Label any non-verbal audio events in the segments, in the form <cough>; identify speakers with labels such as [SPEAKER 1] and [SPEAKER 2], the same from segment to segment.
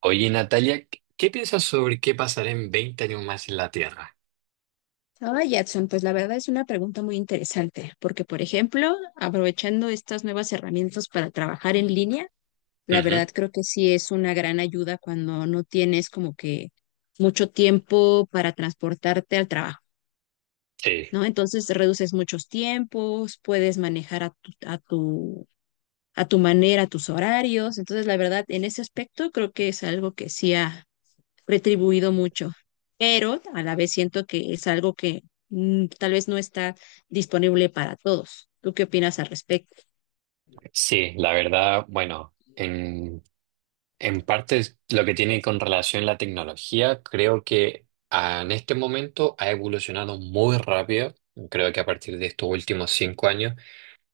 [SPEAKER 1] Oye, Natalia, ¿¿qué piensas sobre qué pasará en 20 años más en la Tierra?
[SPEAKER 2] Ahora, Jackson, pues la verdad es una pregunta muy interesante, porque por ejemplo, aprovechando estas nuevas herramientas para trabajar en línea, la
[SPEAKER 1] Ujú.
[SPEAKER 2] verdad creo que sí es una gran ayuda cuando no tienes como que mucho tiempo para transportarte al trabajo,
[SPEAKER 1] Sí,
[SPEAKER 2] ¿no? Entonces reduces muchos tiempos, puedes manejar a tu manera tus horarios, entonces la verdad en ese aspecto creo que es algo que sí ha retribuido mucho, pero a la vez siento que es algo que tal vez no está disponible para todos. ¿Tú qué opinas al respecto?
[SPEAKER 1] sí, la verdad, bueno, en parte es lo que tiene con relación a la tecnología, creo que en este momento ha evolucionado muy rápido. Creo que a partir de estos últimos 5 años,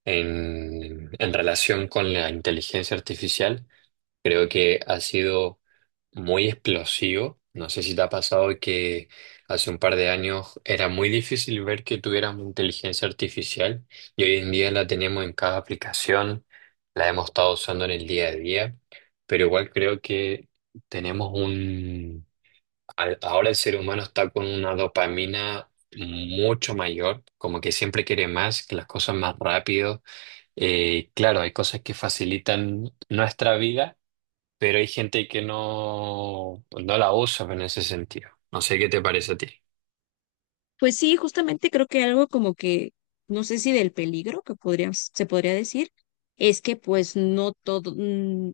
[SPEAKER 1] en relación con la inteligencia artificial, creo que ha sido muy explosivo. No sé si te ha pasado que hace un par de años era muy difícil ver que tuviéramos inteligencia artificial y hoy en día la tenemos en cada aplicación, la hemos estado usando en el día a día, pero igual creo que tenemos un... Ahora el ser humano está con una dopamina mucho mayor, como que siempre quiere más, que las cosas más rápido. Claro, hay cosas que facilitan nuestra vida, pero hay gente que no, pues no la usa en ese sentido. No sé qué te parece a ti.
[SPEAKER 2] Pues sí, justamente creo que algo como que, no sé si del peligro que podría, se podría decir, es que pues no todo,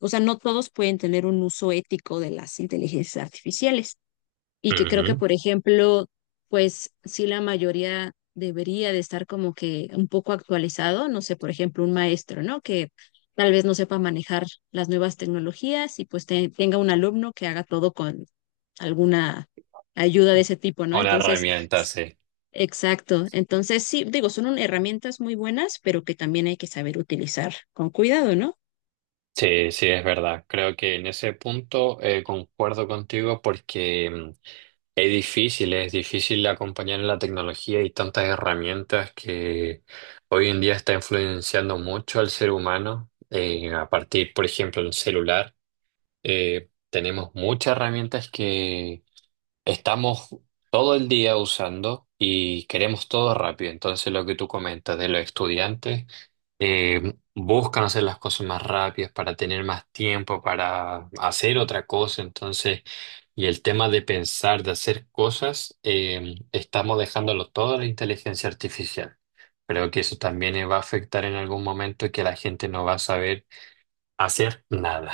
[SPEAKER 2] o sea, no todos pueden tener un uso ético de las inteligencias artificiales, y que creo que,
[SPEAKER 1] Ujú.
[SPEAKER 2] por ejemplo, pues sí la mayoría debería de estar como que un poco actualizado, no sé, por ejemplo, un maestro, ¿no? Que tal vez no sepa manejar las nuevas tecnologías y pues tenga un alumno que haga todo con alguna ayuda de ese tipo, ¿no?
[SPEAKER 1] Una
[SPEAKER 2] Entonces,
[SPEAKER 1] herramienta,
[SPEAKER 2] s-
[SPEAKER 1] sí.
[SPEAKER 2] exacto. Entonces, sí, digo, son herramientas muy buenas, pero que también hay que saber utilizar con cuidado, ¿no?
[SPEAKER 1] Sí, sí, es verdad. Creo que en ese punto concuerdo contigo porque es difícil acompañar en la tecnología y tantas herramientas que hoy en día está influenciando mucho al ser humano. A partir, por ejemplo, del celular, tenemos muchas herramientas que estamos todo el día usando, y queremos todo rápido. Entonces, lo que tú comentas de los estudiantes, buscan hacer las cosas más rápidas para tener más tiempo para hacer otra cosa. Entonces, y el tema de pensar, de hacer cosas, estamos dejándolo todo a la inteligencia artificial. Creo que eso también va a afectar en algún momento que la gente no va a saber hacer nada.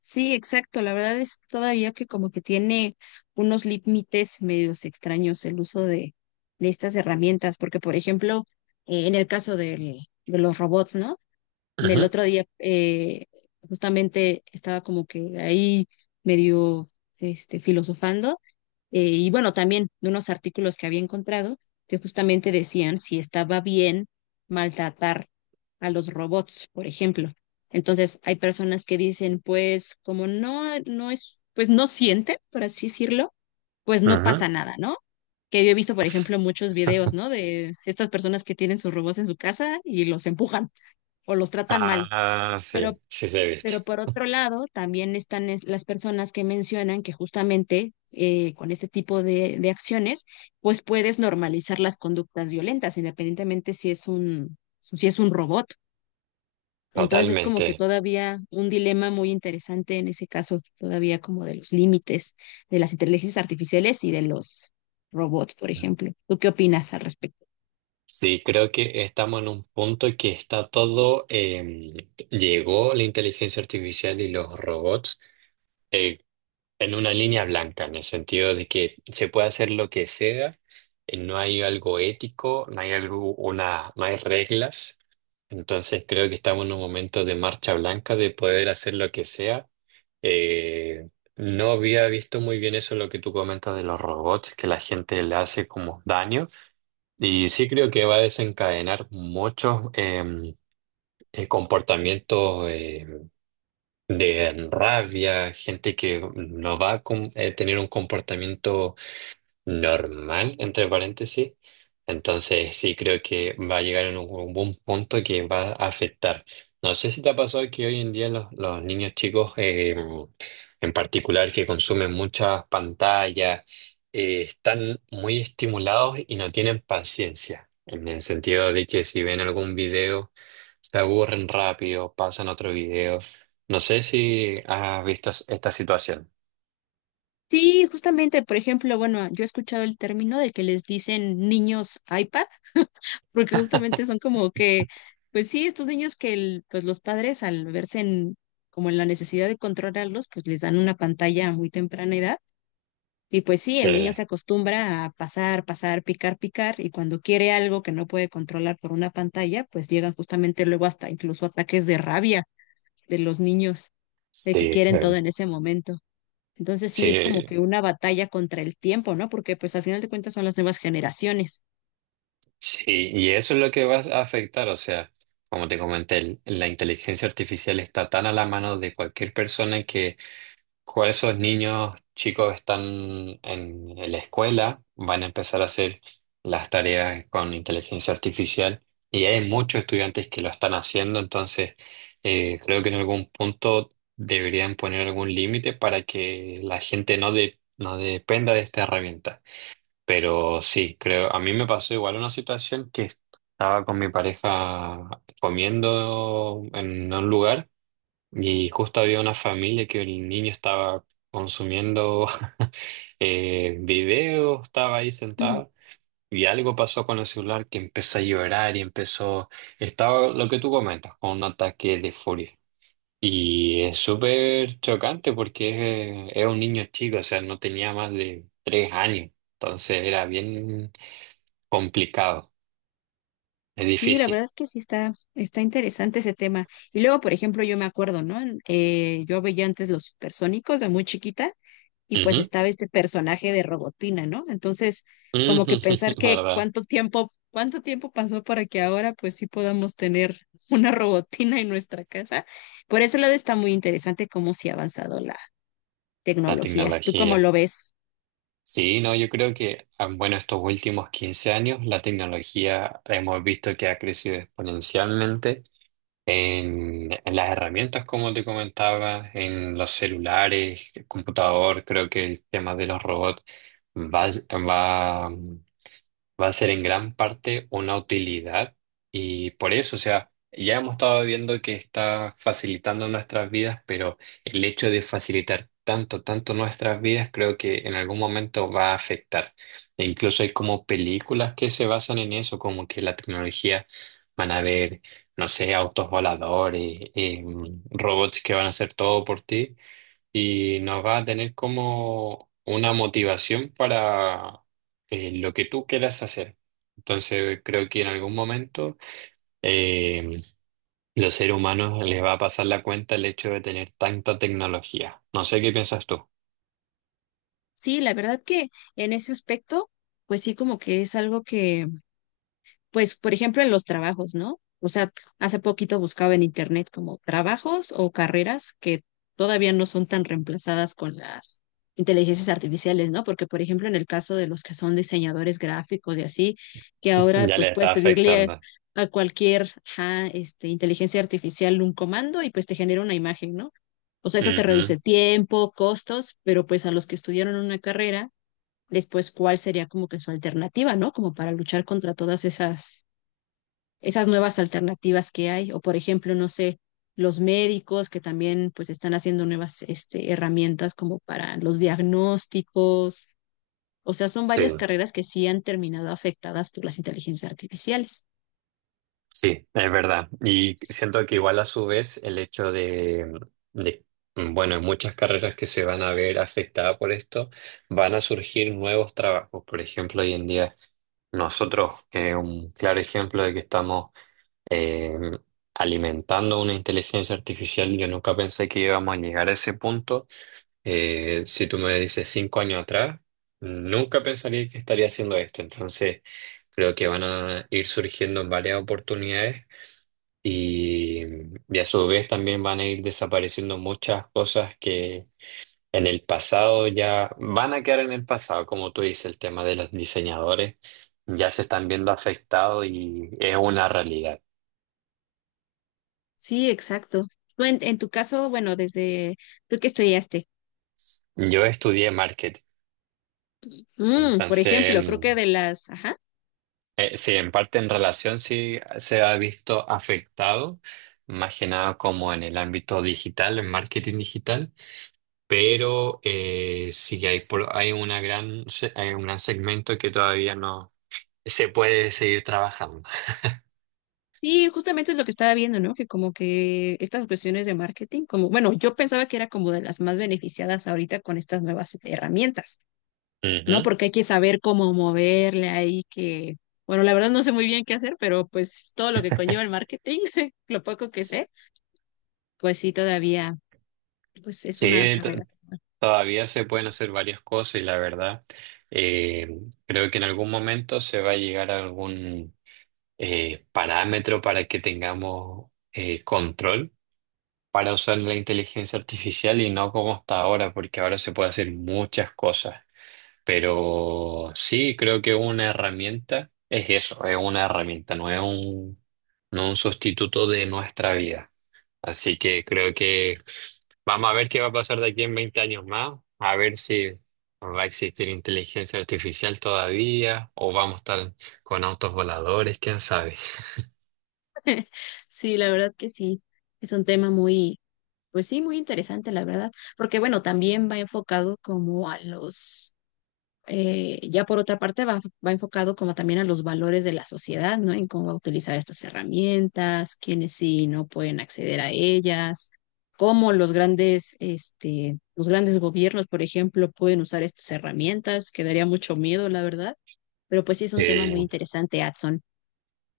[SPEAKER 2] Sí, exacto. La verdad es todavía que como que tiene unos límites medios extraños el uso de estas herramientas, porque por ejemplo, en el caso de los robots, ¿no? El
[SPEAKER 1] Ujú,
[SPEAKER 2] otro día justamente estaba como que ahí medio este, filosofando, y bueno, también de unos artículos que había encontrado que justamente decían si estaba bien maltratar a los robots, por ejemplo. Entonces, hay personas que dicen, pues, como no, no es, pues no sienten, por así decirlo, pues no
[SPEAKER 1] ujú.
[SPEAKER 2] pasa nada, ¿no? Que yo he visto, por ejemplo, muchos videos, ¿no? De estas personas que tienen sus robots en su casa y los empujan o los tratan mal.
[SPEAKER 1] Ah,
[SPEAKER 2] Pero
[SPEAKER 1] sí, sí se viste.
[SPEAKER 2] pero por otro lado, también están las personas que mencionan que justamente con este tipo de acciones, pues puedes normalizar las conductas violentas, independientemente si es un robot. Entonces es como
[SPEAKER 1] Totalmente.
[SPEAKER 2] que todavía un dilema muy interesante en ese caso, todavía como de los límites de las inteligencias artificiales y de los robots, por ejemplo. ¿Tú qué opinas al respecto?
[SPEAKER 1] Sí, creo que estamos en un punto que está todo, llegó la inteligencia artificial y los robots eh, en una línea blanca, en el sentido de que se puede hacer lo que sea, no hay algo ético, no hay algo, una, no hay reglas. Entonces creo que estamos en un momento de marcha blanca de poder hacer lo que sea. Eh, no había visto muy bien eso lo que tú comentas de los robots, que la gente le hace como daño. Y sí creo que va a desencadenar muchos comportamientos de rabia, gente que no va a tener un comportamiento normal, entre paréntesis. Entonces, sí, creo que va a llegar en un buen punto que va a afectar. No sé si te ha pasado que hoy en día los niños chicos, en particular, que consumen muchas pantallas, están muy estimulados y no tienen paciencia, en el sentido de que si ven algún video, se aburren rápido, pasan a otro video. No sé si has visto esta situación.
[SPEAKER 2] Sí, justamente, por ejemplo, bueno, yo he escuchado el término de que les dicen niños iPad porque justamente son como que, pues sí, estos niños que pues los padres al verse en, como en la necesidad de controlarlos, pues les dan una pantalla a muy temprana edad. Y pues sí,
[SPEAKER 1] Sí,
[SPEAKER 2] el niño se acostumbra a pasar, pasar, picar, picar, y cuando quiere algo que no puede controlar por una pantalla, pues llegan justamente luego hasta incluso ataques de rabia de los niños, de que
[SPEAKER 1] sí,
[SPEAKER 2] quieren todo en ese momento. Entonces sí es como
[SPEAKER 1] sí.
[SPEAKER 2] que una batalla contra el tiempo, ¿no? Porque pues al final de cuentas son las nuevas generaciones.
[SPEAKER 1] Sí, y eso es lo que va a afectar, o sea, como te comenté, la inteligencia artificial está tan a la mano de cualquier persona que cuando esos niños chicos están en la escuela, van a empezar a hacer las tareas con inteligencia artificial, y hay muchos estudiantes que lo están haciendo. Entonces, creo que en algún punto deberían poner algún límite para que la gente no, no dependa de esta herramienta. Pero sí, creo, a mí me pasó igual una situación que estaba con mi pareja comiendo en un lugar y justo había una familia que el niño estaba consumiendo <laughs> videos, estaba ahí sentado y algo pasó con el celular que empezó a llorar y empezó, estaba lo que tú comentas, con un ataque de furia. Y es súper chocante porque es un niño chico, o sea, no tenía más de 3 años. Entonces era bien complicado, es
[SPEAKER 2] Sí, la
[SPEAKER 1] difícil.
[SPEAKER 2] verdad que sí está, está interesante ese tema. Y luego, por ejemplo, yo me acuerdo, ¿no? Yo veía antes los supersónicos de muy chiquita y pues
[SPEAKER 1] Ujú,
[SPEAKER 2] estaba este personaje de Robotina, ¿no? Entonces, como que pensar
[SPEAKER 1] ujú, <laughs>
[SPEAKER 2] que
[SPEAKER 1] ¿verdad?
[SPEAKER 2] cuánto tiempo pasó para que ahora pues sí podamos tener <laughs> una Robotina en nuestra casa. Por ese lado está muy interesante cómo se ha avanzado la
[SPEAKER 1] La
[SPEAKER 2] tecnología. ¿Tú cómo
[SPEAKER 1] tecnología.
[SPEAKER 2] lo ves?
[SPEAKER 1] Sí, no, yo creo que, bueno, estos últimos 15 años la tecnología hemos visto que ha crecido exponencialmente en las herramientas, como te comentaba, en los celulares, el computador, creo que el tema de los robots va, va va a ser en gran parte una utilidad, y por eso, o sea, ya hemos estado viendo que está facilitando nuestras vidas, pero el hecho de facilitar tanto, tanto nuestras vidas, creo que en algún momento va a afectar. E incluso hay como películas que se basan en eso, como que la tecnología van a ver, no sé, autos voladores, robots que van a hacer todo por ti y nos va a tener como una motivación para lo que tú quieras hacer. Entonces creo que en algún momento eh, los seres humanos les va a pasar la cuenta el hecho de tener tanta tecnología. No sé qué piensas tú. <laughs>
[SPEAKER 2] Sí, la verdad que en ese aspecto, pues sí, como que es algo que pues, por ejemplo, en los trabajos, ¿no? O sea, hace poquito buscaba en internet como trabajos o carreras que todavía no son tan reemplazadas con las inteligencias artificiales, ¿no? Porque, por ejemplo, en el caso de los que son diseñadores gráficos y así, que ahora
[SPEAKER 1] Ya
[SPEAKER 2] pues
[SPEAKER 1] les está
[SPEAKER 2] puedes pedirle
[SPEAKER 1] afectando.
[SPEAKER 2] a cualquier ajá, este, inteligencia artificial un comando y pues te genera una imagen, ¿no? O sea, eso te
[SPEAKER 1] Ujú,
[SPEAKER 2] reduce tiempo, costos, pero pues a los que estudiaron una carrera, después cuál sería como que su alternativa, ¿no? Como para luchar contra todas esas nuevas alternativas que hay, o por ejemplo, no sé, los médicos que también pues están haciendo nuevas este, herramientas como para los diagnósticos, o sea, son
[SPEAKER 1] sí.
[SPEAKER 2] varias carreras que sí han terminado afectadas por las inteligencias artificiales.
[SPEAKER 1] Sí, es verdad. Y siento que igual a su vez el hecho de, bueno, en muchas carreras que se van a ver afectadas por esto, van a surgir nuevos trabajos. Por ejemplo, hoy en día nosotros, un claro ejemplo de que estamos eh, alimentando una inteligencia artificial, yo nunca pensé que íbamos a llegar a ese punto. Si tú me dices 5 años atrás, nunca pensaría que estaría haciendo esto. Entonces, creo que van a ir surgiendo varias oportunidades y, y a su vez también van a ir desapareciendo muchas cosas que en el pasado ya van a quedar en el pasado, como tú dices, el tema de los diseñadores ya se están viendo afectados y es una realidad.
[SPEAKER 2] Sí, exacto. En tu caso, bueno, desde tú que estudiaste,
[SPEAKER 1] Yo estudié marketing,
[SPEAKER 2] mm, por
[SPEAKER 1] entonces
[SPEAKER 2] ejemplo, creo que de las, ajá,
[SPEAKER 1] sí, en parte en relación sí se ha visto afectado, más que nada como en el ámbito digital, en marketing digital, pero sí hay, hay una gran, hay un gran segmento que todavía no se puede seguir trabajando.
[SPEAKER 2] sí, justamente es lo que estaba viendo, ¿no? Que como que estas cuestiones de marketing, como, bueno, yo pensaba que era como de las más beneficiadas ahorita con estas nuevas herramientas. ¿No?
[SPEAKER 1] Ujú.
[SPEAKER 2] Porque hay que saber cómo moverle ahí, que, bueno, la verdad no sé muy bien qué hacer, pero pues todo lo que conlleva el marketing, <laughs> lo poco que sé, pues sí, todavía, pues es una
[SPEAKER 1] Sí,
[SPEAKER 2] carrera.
[SPEAKER 1] todavía se pueden hacer varias cosas, y la verdad, eh, creo que en algún momento se va a llegar a algún parámetro para que tengamos control para usar la inteligencia artificial y no como hasta ahora, porque ahora se puede hacer muchas cosas. Pero sí, creo que una herramienta es eso, es una herramienta, no es un, no un sustituto de nuestra vida. Así que creo que vamos a ver qué va a pasar de aquí en 20 años más, a ver si va a existir inteligencia artificial todavía o vamos a estar con autos voladores, quién sabe.
[SPEAKER 2] Sí, la verdad que sí, es un tema muy, pues sí, muy interesante, la verdad, porque bueno, también va enfocado como a los ya por otra parte va enfocado como también a los valores de la sociedad, ¿no? En cómo va a utilizar estas herramientas, quiénes sí y no pueden acceder a ellas, cómo los grandes, este, los grandes gobiernos, por ejemplo, pueden usar estas herramientas, que daría mucho miedo, la verdad. Pero pues sí es un tema muy
[SPEAKER 1] Sí,
[SPEAKER 2] interesante, Adson.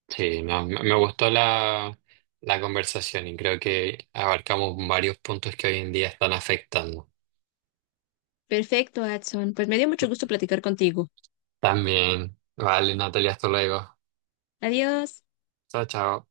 [SPEAKER 1] sí, no, me gustó la, la conversación y creo que abarcamos varios puntos que hoy en día están afectando.
[SPEAKER 2] Perfecto, Adson. Pues me dio mucho gusto platicar contigo.
[SPEAKER 1] También. Vale, Natalia, hasta luego.
[SPEAKER 2] Adiós.
[SPEAKER 1] Chao, chao.